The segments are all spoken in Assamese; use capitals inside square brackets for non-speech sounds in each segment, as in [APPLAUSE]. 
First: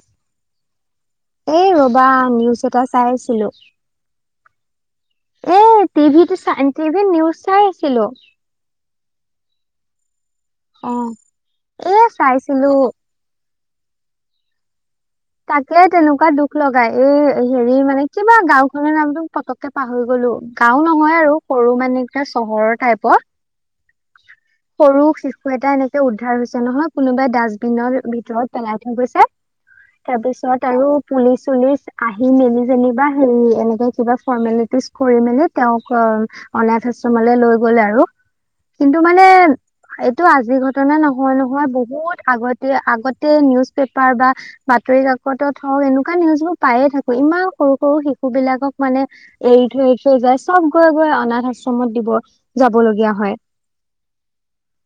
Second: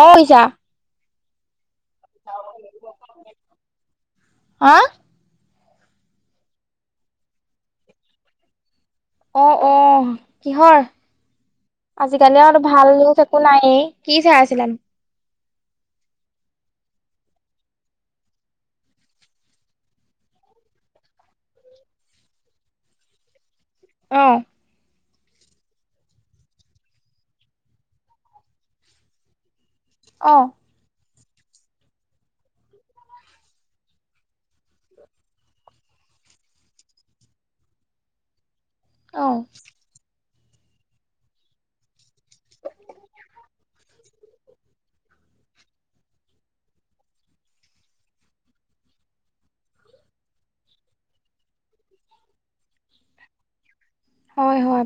অ, ইছা। এই ৰবা, নিউজ এটা চাই আছিলো। হা এ টিভিটো চাই টিভিত ইনক্লুচিভ নিউজ চাই আছিলো। অ- অ, কিহৰ অ'। এ আজিকালি আৰুতো চাইছিলো। ভাল নিউজ একো নায়েই কি চাই আছিলানো? তাকে তেনেকুৱা দুখ লগাই। এই হেৰি মানে কিবা গাঁওখনৰ নামটো পতক কে পাহৰি গলো। গাঁও নহয় আৰু, সৰু মানে কিবা চহৰৰ টাইপৰ অ [INAUDIBLE] সৰু শিশু এটা এনেকে উদ্ধাৰ হৈছে নহয়। কোনোবাই ডাষ্টবিনৰ ভিতৰত পেলাই থৈ গৈছে। তাৰ অ পিছত আৰু পুলিচ- চুলিচ আহি মেলি যেনিবা হেৰি, এনেকে কিবা ফৰ্মেলিটিজ কৰি মেলি, তেওঁক অ, অনাথ আশ্ৰমলৈ লৈ গলে আৰু। কিন্তু অ মানে এইটো আজিৰ ঘটনা নহয়, নহয়। বহুত আগতে- আগতে নিউজ পেপাৰ বা বাতৰি কাকতত হওক, এনেকুৱা নিউজবোৰ পায়ে থাকো। ইমান সৰু সৰু শিশু বিলাকক মানে এৰি থৈ, এৰি থৈ যায়। চব গৈ- গৈ অনাথ আশ্ৰমত দিব যাব লগীয়া হয়। হয়- হয়।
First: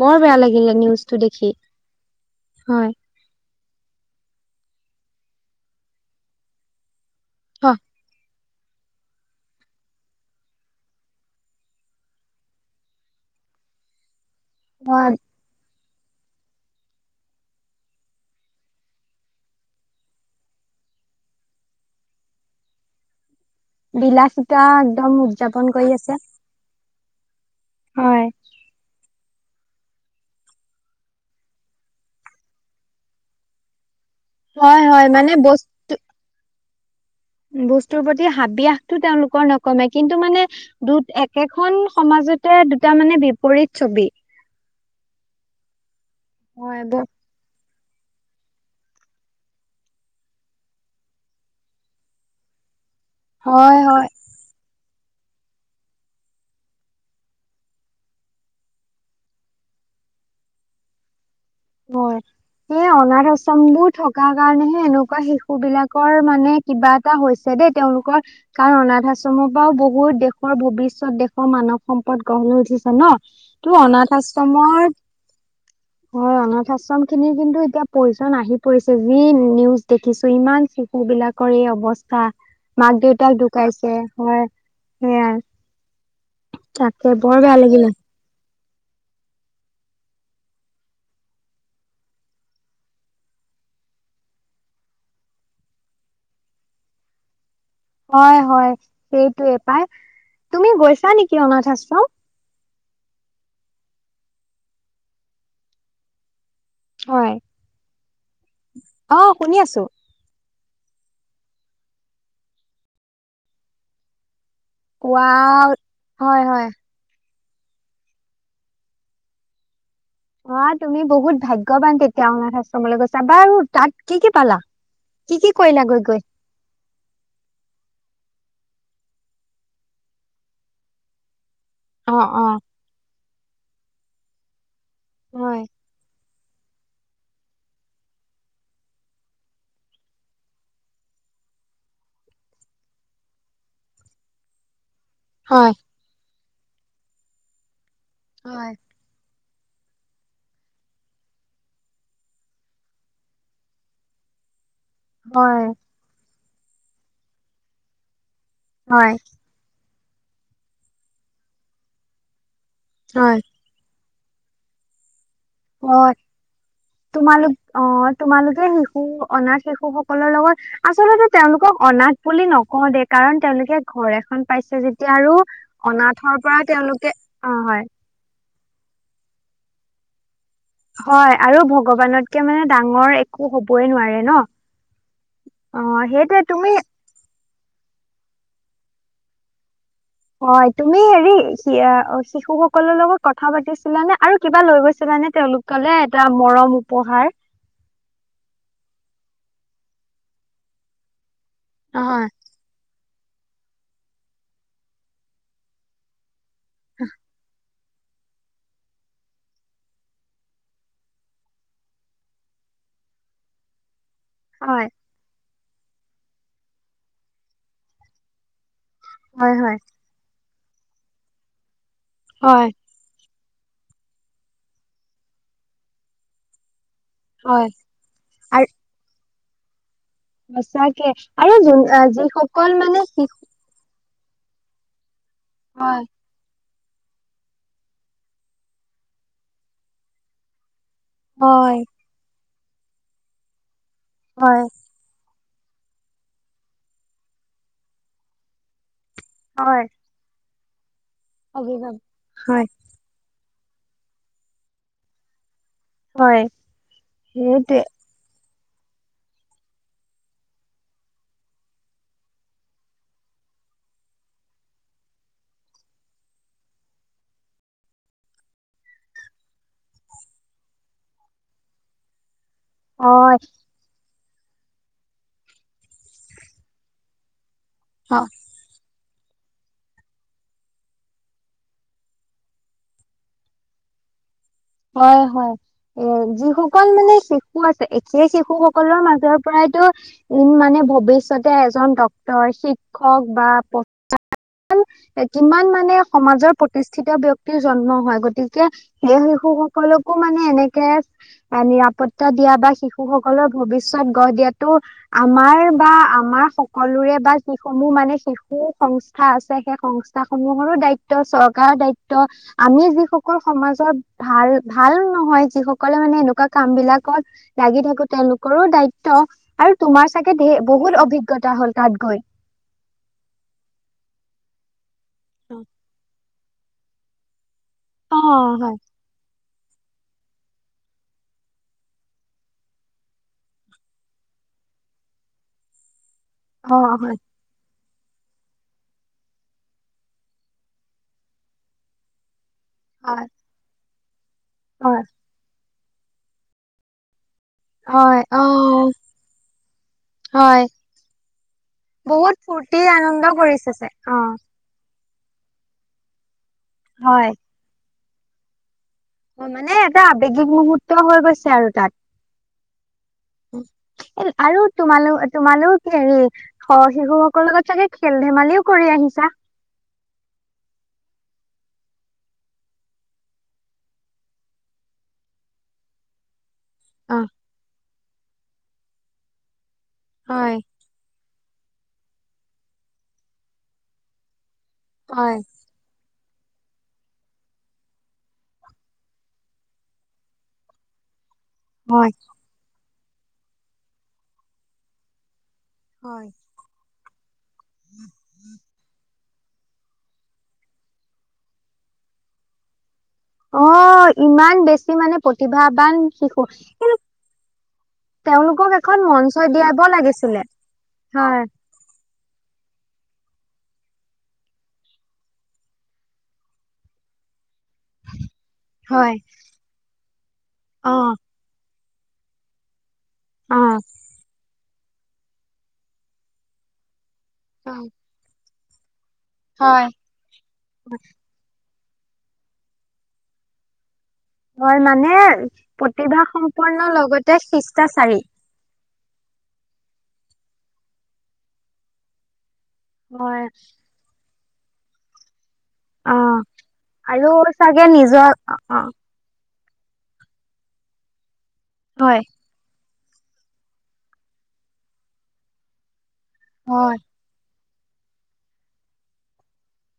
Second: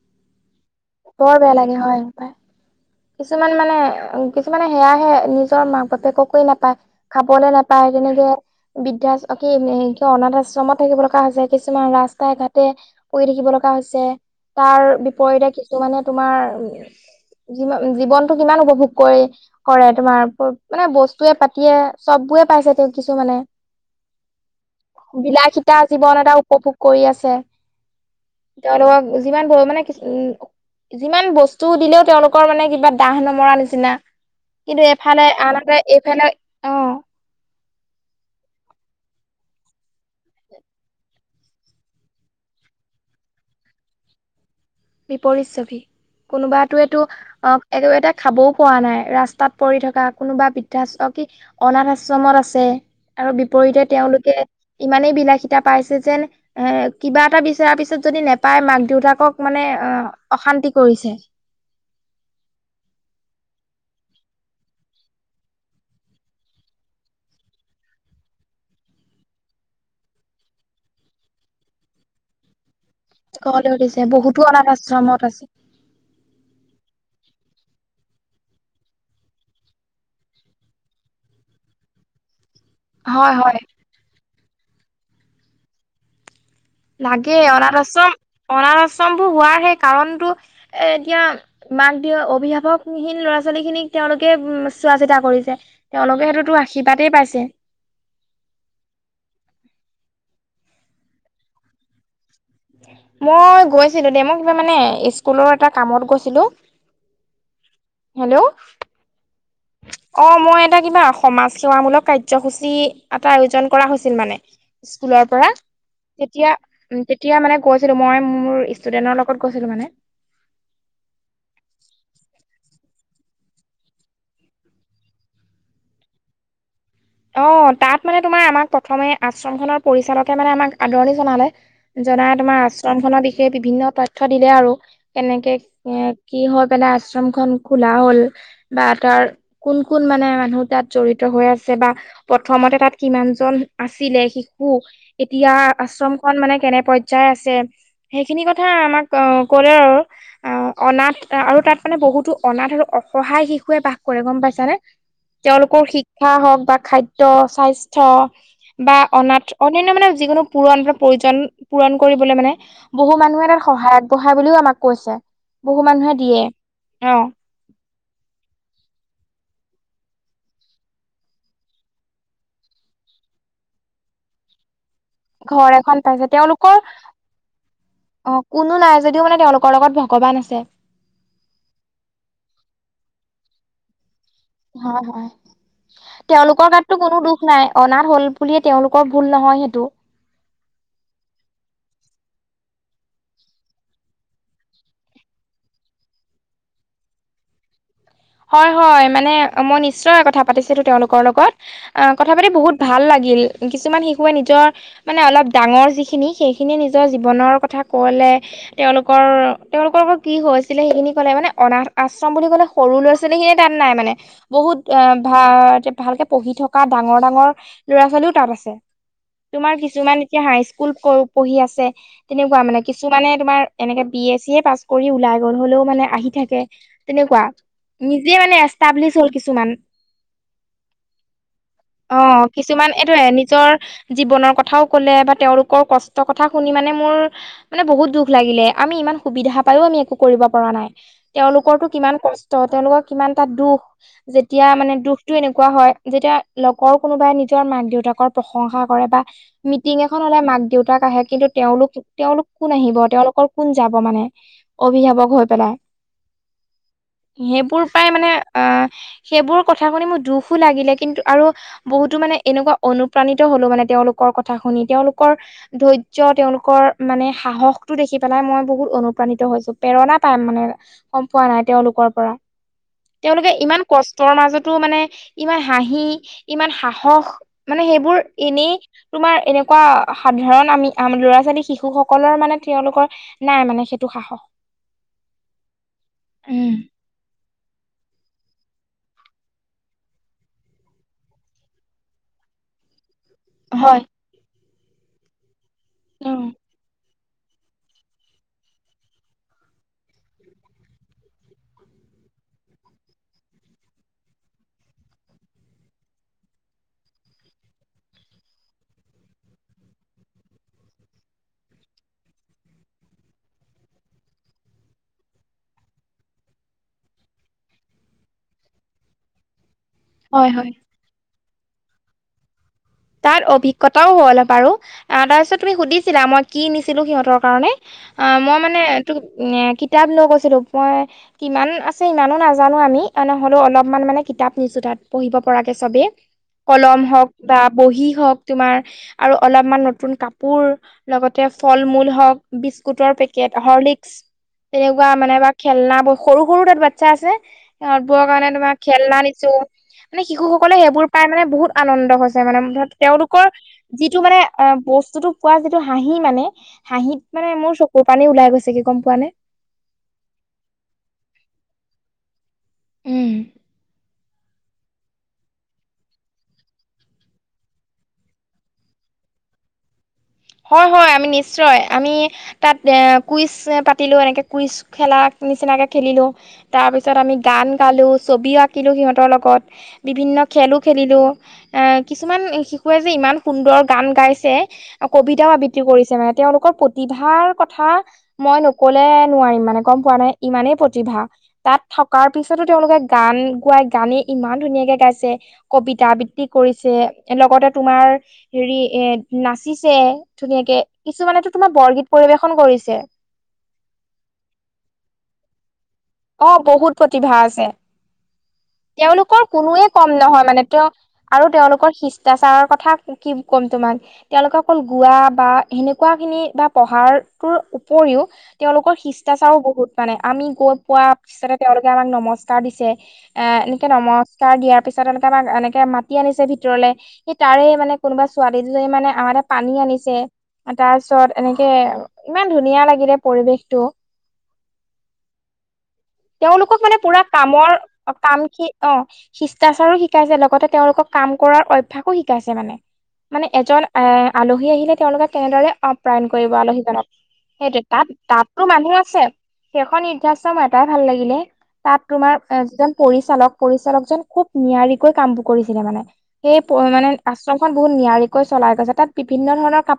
বৰ বেয়া লাগিলে নিউজটো বৰ দেখি। বেয়া লাগে হয় পাই হয়। কিছুমান মানে, কিছুমানে সেয়াহে নিজৰ মাক বাপেককে নাপায়। খাবলে হয় নাপায় তেনেকে। বৃদ্ধা অ, কি অনাথ আশ্ৰমত থাকিব লগা হৈছে, কিছুমান ৰাস্তাই ঘাটে পৰি থাকিব লগা হৈছে। তাৰ হয়, বিপৰীতে কিছুমানে তোমাৰ জী- জীৱনতটো কিমান উপভোগ কৰি কৰে তোমাৰ, মানে বস্তুৱে পাতিয়ে চব বোৰে পাইছে তেওঁ কিছুমানে। বিলাসীতা একদম, উদযাপন বিলাসিতা কৰি জীৱন আছে। এটা উপভোগ কৰি আছে। হয় তেওঁলোকক যিমান পৰিমানে, যিমান উম, যিমান বস্তু দিলেও তেওঁলোক লোকৰ মানে কিবা দাহ, নমৰা নিচিনা। হয় কিন্তু হয় এফালে মানে বস আনহাতে এইফালে, অ। বস্তুৰ প্ৰতি হাবিয়াসটো তেওঁলোকৰ নকমে। কিন্তু মানে দু, একেখন সমাজতে দুটা মানে বিপৰীত ছবি। বিপৰীত ছবি। হয় কোনোবাটোৱে ব তো, অ। একেবাৰতে খাবও পোৱা নাই। ৰাস্তাত পৰি থকা, কোনোবা বৃদ্ধাশ্ৰ অ, কি অনাথ আশ্ৰমত আছে। আৰু হয় বিপৰীতে হয় তেওঁলোকে ইমানেই বিলাসিতা পাইছে যেন, এ কিবা এটা বিচৰাৰ পিছত যদি নেপায়, মাক- দেউতাকক মানে অ, অশান্তি কৰিছে। হয়। সেই অনাথ আশ্ৰম বোৰ থকা কাৰণেহে এনেকুৱা শিশু বিলাকৰ মানে কিবা এটা হৈছে দেই তেওঁলোকৰ। কাৰণ অনাথ আশ্ৰমৰ পৰাও বহুত দেশৰ, ভৱিষ্যত দেশৰ মানৱ সম্পদ গঢ় লৈ উঠিছে ন। তোৰ অনাথ আশ্ৰমৰ মত আছে হয়, অনাথ আশ্ৰম খিনিৰ কিন্তু এতিয়া প্ৰয়োজন আহি পৰিছে। যি নিউজ দেখিছো, ইমান মানুহবিলাকৰ এই অৱস্থা। হয় মাক-দেউতাক হয় ঢুকাইছে হয়, সেইয়া লাগে বেয়া অনাথ লাগিলে। আশ্ৰম, অনাথ আশ্ৰমবোৰ হোৱাৰহে কাৰণতো এ, এতিয়া মাক-দেউ, অভিভাৱকহীন ল'ৰা-ছোৱালীখিনিক তেওঁলোকে উ, চোৱা-চিতা কৰিছে। তেওঁলোকে সেইটোতো আশীৰ্বাদেই পাইছে। হয়, হয়, সেইটোয়ে পাই। তুমি গৈছা নেকি অনাথ আশ্ৰম? মই গৈছিলো দেই। মই কিবা মানে স্কুলৰ এটা কামত গৈছিলো। হয়। হেল্ল'। অ', শুনি আছো। অ', মই এটা কিবা সমাজ সেৱামূলক কাৰ্যসূচী এটা আয়োজন কৰা হৈছিল মানে। স্কুলৰ পৰা ৱাও হয় তেতিয়া হয় উম, তেতিয়া মানে কৈছিলোঁ। মই মোৰ ষ্টুডেণ্টৰ লগত গৈছিলোঁ মানে। বা তুমি বহুত ভাগ্যৱান তেতিয়া অনাথ আশ্ৰমলৈ গৈছা। বাৰু তাত কি কি পালা? কি কি কৰিলা গৈ গৈ? অ', তাত মানে তোমাৰ আমাক প্ৰথমে আশ্ৰমখনৰ পৰিচালকে মানে আমাক আদৰণি জনালে। অ জনাই অ তোমাৰ আশ্ৰমখনৰ বিষয়ে বিভিন্ন তথ্য দিলে আৰু কেনেকে হয় এ কি হৈ পেলাই আশ্ৰম খন খোলা হ'ল বা তাৰ কোন-কোন মানে মানুহ তাত জৰিত হৈ আছে। বা প্ৰথমতে তাত কিমান জন আছিলে শিশু এতিয়া হয় আশ্ৰম খম মানে কেনে পৰ্যায় আছে, সেইখিনি কথা হয় আমাক অ', ক'লে আৰু। অ', অনাথ আৰু তাত মানে বহুতো অনাথ আৰু অসহায় শিশুৱে বাস কৰে। গম পাইছানে? হয় তেওঁলোকৰ শিক্ষা হওঁক বা খাদ্য-স্বাস্থ্য বা হয় অনাথ অন্যান্য মানে যিকোনো পূৰণ বা প্ৰয়োজন পূৰণ কৰিবলৈ মানে বহু হয় মানুহে এটা সহায় আগবঢ়াই বুলিও আমাক কৈছে। বহু মানুহে হয়। দিয়ে অ তোমালোক অ', তোমালোকে শিশু-অনাথ শিশুসকলৰ লগত আচলতে তেওঁলোকক অনাথ বুলি নকওঁ দেই কাৰণ তেওঁলোকে ঘৰ এখন পাইছে যেত যেতিয়া আৰু ঘৰ এখন পাইছে অনাথৰ পৰা তেওঁলোকৰ তেওঁলোকে, অ', হয়। অ কোনো নাই যদিও মানে তেওঁলোকৰ লগত ভগৱান আছে। হয়, আৰু ভগৱানতকে মানে ডাঙৰ একো হ'বই নোৱাৰে ন। হয়, হয়। অ সেইটোৱে তুমি তেওঁলোকৰ গাততো কোনো দুখ নাই। অনাথ হ'ল বুলিয়ে তেওঁলোকৰ ভুল নহয় সেইটো। হয়, তুমি হেৰি আ শিশুসকলৰ লগত কথা পাতিছিলানে? আৰু কিবা লৈ গৈছিলানে তেওঁলোক কলে এটা মৰম উপহাৰ? হয়, হয়। মানে মই নিশ্চয় কথা পাতিছিলো তেওঁলোকৰ লগত। অ', নহয়। কথা পাতি বহুত ভাল লাগিল। কিছুমান শিশুৱে নিজৰ মানে অলপ ডাঙৰ যিখিনি সেই খিনিয়ে নিজৰ জীৱনৰ কথা ক'লে। তেওঁলোকৰ, তেওঁলোকৰ লগত কি হৈছিলে সেইখিনি ক'লে, মানে অনাথ আশ্ৰম বুলি কলে সৰু ল'ৰা-ছো ছোৱীলীখিনিয়ে তাত নাই মানে বহুত হয়, অ', ভাল-ভালকে পঢ়ি থকা ডাঙৰ-ডাঙৰ ল'ৰা-ছোৱালীও তাত আছে। হয়, তোমাৰ হয়। কিছুমান এতিয়া হাইস্কুল প-পঢ়ি আছে, তেনেকুৱা হয়, মানে। কিছুমানে তোমাৰ এনেকে বি এ-চি এ পাছ কৰি ওলাই গ'ল হ'লেও মানে আহি থাকে তেনেকুৱা। হয়। নিজে মানে আৰু এষ্টাব্লিছ হ'ল কিছুমান। সঁচাকে আৰু যোন আ, অ', যিসকল কিছুমান মানে এইটোয়ে শিশু নিজৰ জীৱনৰ কথাও ক'লে বা, তেওঁলোকৰ হয়, কষ্ট কথাও কথা শুনি মানে, মোৰ মানে বহুত দুখ লাগিলে, আমি ইমান সুবিধা পাইও আমি একো কৰিব পৰা নাই। হয়, তেওঁলোকৰতো কিমান কষ্ট, তেওঁলোকৰ কিমানটা দুখ। হয়, যেতিয়া মানে দুখ টো এনেকুৱা হয়, যেতিয়া লগৰ কোনোবাই নিজৰ মাক-দেউতাকৰ প্ৰশংসা কৰে বা হয়, মিটিং লে মাক-দেউতাক আহে। কিন্তু তেওঁলোক, অভিভাৱক তেওঁলোকৰ হয়, কোন আহিব। তেওঁলোকৰ কোন যাব মানে, অভিভাৱক হৈ পেলাই। হয়। সেইটোৱে সেইবোৰ প্ৰায় মানে অ', সেইবোৰ কথা শুনি মোৰ দুখো লাগিলে, কিন্তু আৰু বহুতো মানে এনেকুৱা অনুপ্ৰাণিত হলোঁ, মানে তেওঁলোকৰ কথা শুনি। তেওঁলোকৰ ধৈৰ্য, তেওঁলোকৰ মানে সাহসটো দেখি পেলাই মই বহুত অনুপ্ৰাণিত হৈছোঁ। প্ৰেৰণা পাম মানে গম পোৱা নাই, তেওঁলোকৰ পৰা। হয়। তেওঁলোকে ইমান কষ্টৰ মাজতো মানে ইমান হাঁহি, ইমান সাহস, মানে সেইবোৰ অ'। এনেই তোমাৰ, এনেকুৱা সাধাৰণ আমি ল'ৰা-ছোৱালী, শিশুসকলৰ মানে তেওঁলোকৰ নাই মানে সেইটো সাহস। হয় হয় এ, উম যিসকল মানে শিশু শিশু আছে, সেই শিশুসকলৰ মাজৰ পৰাইতো উম্, মানে ভৱিষ্যতে এজন ডক্তৰ, শিক্ষক বা [INAUDIBLE] এ কিমান মানে উম সমাজৰ প্ৰতিষ্ঠিত ব্যক্তিৰ জন্ম হয়, গতিকে সেই শিশুসকলকো মানে এনেকে নিৰাপত্তা দিয়া বা শিশুসকলৰ ভৱিষ্যত গঢ় দিয়াতো, আমাৰ বা আমাৰ সকলোৰে বা যিসমূহ মানে শিশু সং সংস্থা আছে, সেই সংস্থা সমূহৰো দায়িত্ব, চৰকাৰৰ দায়িত্ব। আমি যিসকল সমাজৰ ভাল, ভাল নহয়। যি সকলে মানে এনেকুৱা কাম বিলাকত লাগি থাকো। তেওঁলোকৰো দায়িত্ব। অ', আৰু তোমাৰ চাগে হয় হয় বহুত অভিজ্ঞতা হ'ল তাত গৈ। তাত অভিজ্ঞতাও হ'ল বাৰু। তাৰপিছত তুমি সুধিছিলা, মই কি নিছিলোঁ সিহঁতৰ কাৰণে। অ', মই মানে তোক এই কিতাপ লৈ গৈছিলোঁ মই। কিমান আছে, ইমানো নাজানোঁ আমি। অইন নহ'লেও অলপমান মানে কিতাপ নিছোঁ তাত, পঢ়িব পৰাকে চবেই। অ কলম হয় হওঁক বা বহি হওঁক, তোমাৰ আৰু অলপমান নতুন কাপোৰ, লগতে ফল মূল হওঁক বিস্কুটৰ হয় পেকেট, হৰ্লিক্স হয়, তেনেকুৱা মানে। বাক খেলনা বা সৰু সৰু তাত বাচ্ছা আছে। হয়, সিহঁতবোৰৰ কাৰণে তোমাৰ অ', খেলনা নিছোঁ, মানে শিশু হয়, সকলে সেইবোৰ পাই মানে বহুত আনন্দ হৈছে। বহুত মানে ফূৰ্তি আনন্দ তেওঁলোকৰ কৰিছেছে যিটো মানে অ', বস্তুতো পোৱা যিটো হাঁহি মানে, হাঁহিত হয়, মানে মোৰ চকুৰ পানী ওলাই গৈছেগৈ। গম পোৱানে! মানে এটা আৱেগিক মুহূৰ্ত হৈ গৈছে আৰু তাত। উম এ আৰু তোমালোক, তোমালোকে হেৰি শিশুসকলৰ লগত চাগে খেল-ধেমালিও কৰি আহিছাঁ! হয় হয়, আমি নিশ্চয়। আমি তাত এ কুইজ পাতিলোঁ, এনেকে কুইজ খেলা নিচিনাকে খেলিলোঁ। তাৰপিছত অ', আমি গান গালোঁ, ছবিও আঁকিলো। সিহঁতৰ লগত বিভিন্ন হয়, খেলো খেলিলোঁ। এ কিছুমান শিশুৱে যে ইমান সুন্দৰ গান গাইছে, হয়, কবিতাও আবৃত্তি আবৃত্তি কৰিছে মানে, তেওঁলোকৰ প্ৰতিভাৰ কথা মই নকলে নোৱাৰিম মানে, গম পোৱানে! ইমানেই প্ৰতিভা। তাত হয়, থকাৰ পিছতো তেওঁলোকে গান, গোৱাই গানেই, ইমান ধুনীয়াকে গাইছে, কবিতা হয়। আবৃত্তি কৰিছে লগতে, তোমাৰ হেৰি এই, নাচ নাচিছে, ধুনীয়াকে কিছুমানেতো তোমাৰ বৰগীত পৰিবেশন কৰিছে। অ, ইমান বেছি মানে প্ৰতিভাবান। শিশু অ, বহুত প্ৰতিভা আছে। তেওঁলোকক এখন মঞ্চ তেওঁলোকৰ দিয়াব কোনোৱে কম লাগিছিলে নহয় মানে, তেওঁ হয়, আৰু তেওঁলোকৰ সি খিষ্টাছাৰৰ কথা কি ক'ম তোমাক? তেওঁলোকে অকল গোৱা বা সেনেকুৱা খিনি বা পঢ়াৰটোৰ উপৰিও তেওঁলোকৰ হয়, শিষ্টাচাৰো বহুত মানে, আমি গৈ পোৱা অ', পিছতে তেওঁলোকে আমাক নমস্কাৰ দিছে, এ অ', এনেকে নমস্কাৰ দিয়াৰ তাৰ পিছত এনেকে আমাক এনেকে মাতি আনিছে ভিতৰলে, সি তাৰে অ মানে কোনোবা ছোৱালী দুজনী মানে আমাৰ তাত পানী হয়। আনিছে, তাৰ পিছত এনেকে, ইমান ধুনীয়া লাগিলে পৰিৱেশটো। হয় মানে, তেওঁলোকক প্ৰতিভাসম্পন্ন মানে পুৰা লগতে কামৰ খিষ্টাচাৰি। কাম কি অ, শিষ্টাচাৰো শিকাইছে লগতে তেওঁলোকক কাম কৰাৰ অভ্যাসো শিকাইছে মানে। হয় মানে এজন এ, আলহী আহিলে তেওঁলোকক কেনেদৰে অপ্ৰায়ন অ', কৰিব আলহীজনক, আৰু সেইটোৱে চাগে তাত, নিজৰ অ', তাতো অ', মানুহ আছে সেইখন [INAUDIBLE] এটাই ভাল লাগিলে তাত হয়। তোমাৰ এ, যিজন পৰিচালক পৰিচালকজন, খুব নিয়াৰিকৈ কামবোৰ কৰিছিলে মানে, সেই হয়। মানে আশ্ৰমখন বহুত নিয়াৰিকৈ চলাই গৈছে, তাত বিভিন্ন ধৰণৰ কাম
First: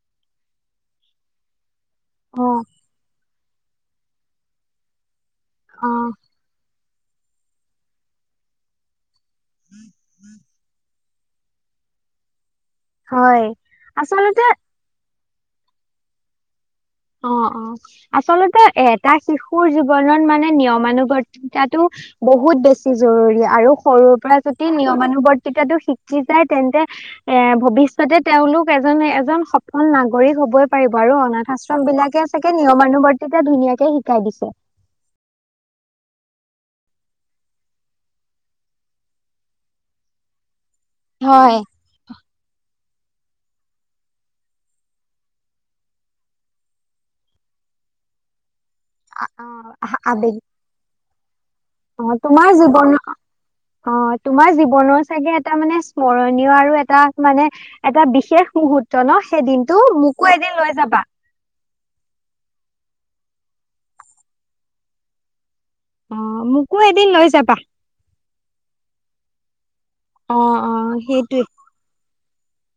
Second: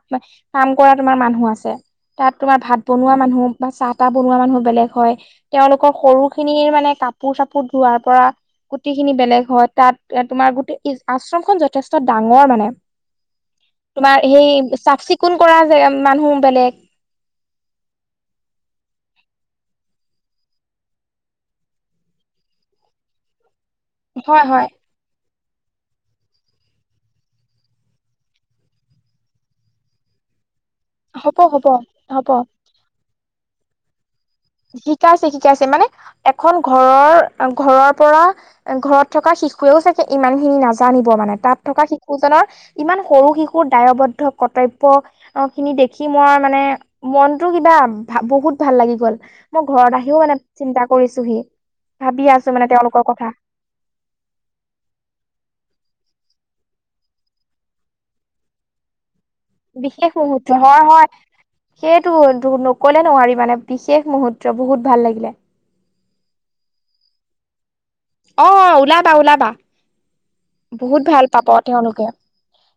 কাম কৰা তোমাৰ মানুহ আছে। তাত তোমাৰ অ', ভাত বনোৱা মানুহ বা চাহ তাহ বনোৱা মানুহ বেলেগ হয়। তেওঁলোকৰ অ', সৰুখিনিৰ মানে কাপোৰ-চাপোৰ ধোৱাৰ কৰা গুটি-খিনি বেলেগ হয়, তাত তোমাৰ গোটেই আশ্ৰমখন যথেষ্ট ডাঙৰ মানে। হয় তোমাৰ আচলতে সেই চাফ-চিকুণ কৰা যেগা, মানুহ বেলেগ। অ, অ, আচলতে এটা শিশুৰ জীৱনত মানে, নিয়মানুৱৰ্তিতাতো বহুত বেছি জৰুৰী আৰু সৰুৰ পৰা হয় হয় যদি নিয়মানুবৰ্তিতাটো শিক শিকায় তেন্তে এ, ভৱিষ্যতে তেওঁলোক এজন, এজন সফল নাগৰিক হবই পাৰিব আৰু হ'ব অনাথ হ'ব আশ্ৰম বিলাকে হ'ব চাগে নিয়মানুবৰ্তিতা ধুনীয়াকে শিকাই দিছে। শিকাইছে, শিকাইছে মানে এখন ঘৰৰ-ঘৰৰ পৰা ঘৰত থকা শিশুৱেও চাগে ইমান খিনি নাজা জানিব মানে তাত হয়। থকা শিশুজনৰ, ইমান সৰু শিশুৰ দায়বদ্ধ কৰ্তব্য অ, খিনি দেখি মই মানে, মনতো কিবা ভা, বহুত ভাল লাগি। গল মই অ', ঘৰত আহিও মানে আবেগ চিন্তা কৰিছোহি, অ', ভাবি তোমাৰ আছো মানে জীৱনত তেওঁলোকৰ কথা। অ, তোমাৰ জীৱনৰ চাগে এটা মানে স্মৰণীয় আৰু এটা মানে এটা বিশেষ মুহূৰ্ত ন, সেই দিনটো, বিশেষ মোকো মুহুৰ্ত এদিন লৈ হয় যাবা। হয় সেইটো নকলে নোৱাৰি মানে, বিশেষ মুহূৰ্ত বহুত ভাল লাগিলে। অ, মোকোএদিন লৈ যাবা। অ, অ, ওলাবা ওলাবা। অ অ বহুত ভাল সেইটোৱে পাব তেওঁলোকে,,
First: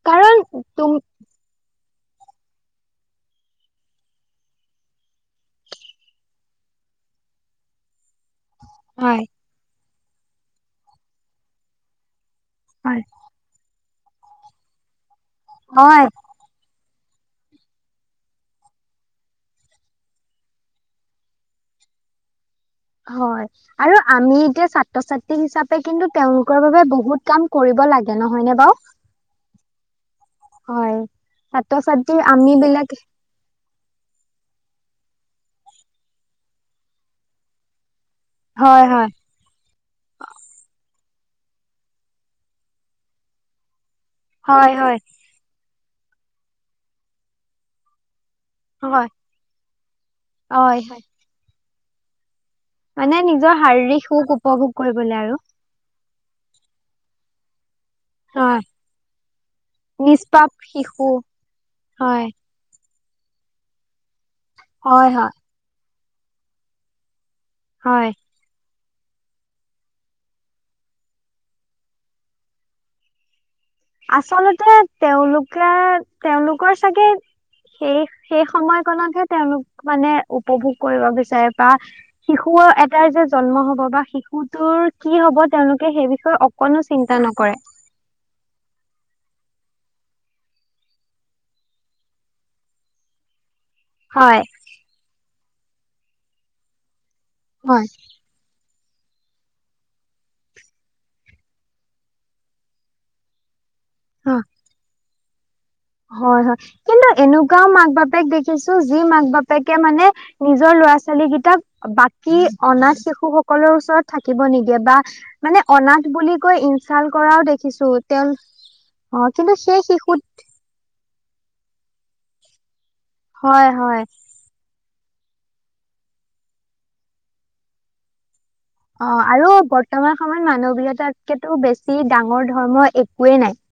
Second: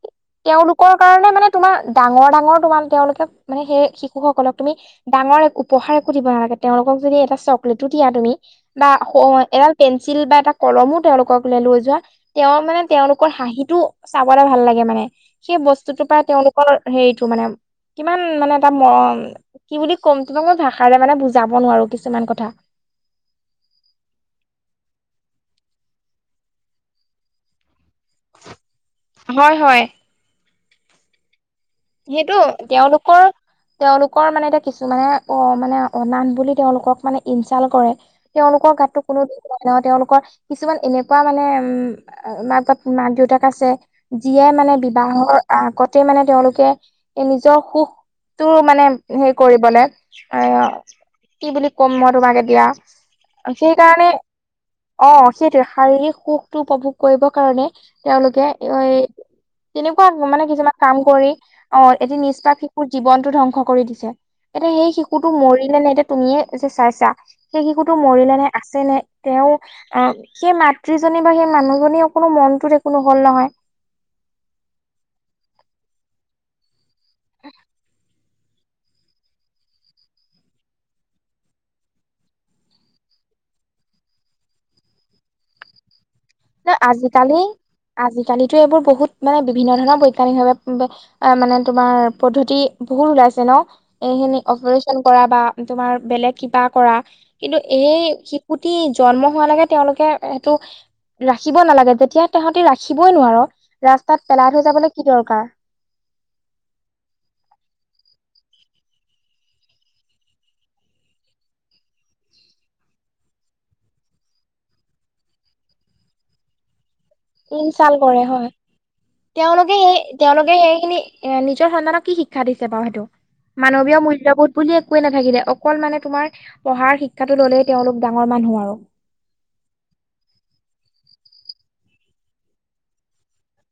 কাৰণ তুম তেওঁলোকৰ কাৰণে মানে তোমাৰ ডাঙৰ, ডাঙৰ তোমাৰ তেওঁলোকে মানে সেই শিশুসকলক তুমি ডাঙৰ এক উপহাৰ একো দিব নালাগে, তেওঁলোকক যদি এটা চকলেটো দিয়া তুমি। বা হয় এডাল পেঞ্চিল বা এটা কলমো তেওঁলোকক লৈ যোৱা তেওঁ মানে হয় তেওঁলোকৰ হাঁহিটো চাবলে ভাল লাগে মানে, সেই হয়। বস্তুটোৰ পৰা তেওঁলোক হেৰিটো মানে, কিমান মানে এটা মৰম। কি বুলি ক'ম, তোমাক মই ভাষাৰে মানে বুজাব নোৱাৰোঁ, কিছুমান কথা। হয়। আৰু আমি এতিয়া ছাত্ৰ -ছাত্ৰী হিচাপে কিন্তু তেওঁওলোকৰ বাবে বহুত কাম কৰিব লাগে। নহয়নে বাৰু? হয়, হয়। হয় ছাত্ৰ সেইটো -ছাত্ৰীক আমি বিলাকে তেওঁলোকৰ তেওঁলোকৰ মানে এতিয়া কিছুমানে অ' মানে অনাথ বুলি তেওঁলোকক মানে ইনচাল্ কৰে। তেওঁলোকৰ হয় গাততো হয় [UNINTELLIGIBLE] কোনো তেওঁলোকৰ কিছুমান এনেকুৱা মানে উ', মাক -বাপ, মাক -দেউতাক আছে যিয়ে হয় মানে হয় বিবাহৰ আগতে মানে তেওঁলোকে নিজৰ সুখ তোৰ মানে হয় হেৰি কৰিবলৈ এ' হয় হয় কি বুলি ক'ম মই তোমাক এতিয়া! মানে নিজৰ শাৰীৰিক সেইকাৰণে সুখ উপভোগ কৰিবলৈ অ' আৰু সেইটোৱেই শাৰীৰিক সুখ [UNINTELLIGIBLE] উপভোগ কৰিবৰ কাৰণে তেওঁলোকে হয় এ' তেনেকুৱা মানে নিষ্পাপ কিছুমান কাম শিশু কৰি অ' এটি হয় নিষ্পাপ শিশুৰ জীৱনটো ধ্বংস কৰি দিছে। এতিয়া সেই হয় শিশুটো হয় মৰিলে নে এতিয়া তুমিয়ে যে চাইছা সেই শিশুটো হয় মৰিলেনে আছে নে তেওঁ অ' সেই মাতৃজনী বা সেই মানুহজনী অকণো মনটোত একো হ'ল নহয়, আচলতে তেওঁলোকে তেওঁলোকৰ চাগে সেই সেই সময়কনতহে তেওঁলোক মানে উপভোগ কৰিব বিচাৰে বা শিশুও এটাৰ যে জন্ম হ'ব বা শিশুটোৰ কি হ'ব তেওঁলোকে সেই বিষয়ে অক আজিকালি আজিকালিতো এইবোৰ বহুত মানে বিভিন্ন ধৰণৰ বৈজ্ঞানিকভাৱে আহ, মানে তোমাৰ পদ্ধতি বহুত ওলাইছে ন হয় এইখিনি অপাৰেচন কৰা বা তোমাৰ বেলেগ কিবা কৰা কিন্তু হয় এই সি শুটি [INAUDIBLE] জন্ম হোৱা লাগে তেওঁলোকে সেইটো। ৰাখিব নালাগে যেতিয়া তহঁতি ৰাখিবই নোৱাৰো ৰাস্তাত অ পেলাই থৈ যাবলৈ কি দৰকাৰ হয়, হয়, কিন্তু এনেকোৱাও মাক -বাপেক দেখিছো যি মাক -বাপেকে মানে নিজৰ ল'ৰা -ছোৱালী কেইটাক বাকী অনাথ শিশু সকলৰ ওচৰত থাকিব নিদিয়ে বা মানে অনাথ বুলি কৈ ইন ইনচাল্ট কৰাও দেখিছোঁ ইনচাল কৰে হয় তেওঁৰ কিন্তু সেই শিশুত মানে সেইখিনি এ নিজৰ সন্তানক কি শিক্ষা দিছে? বাৰু সেইটো হয় মানৱীয় হয় মূল্যবোধ। বুলি একোৱে নাথাকিলে অকল মানে তোমাৰ পঢ়াৰ শিক্ষাটো ল'লেই তেওঁলোক ডাঙৰ মানুহ আৰু অ' আৰু বৰ্তমান সময়ত মানৱীয়তাতকেতো বেছি ডাঙৰ ধৰ্ম একোৱেই নাই।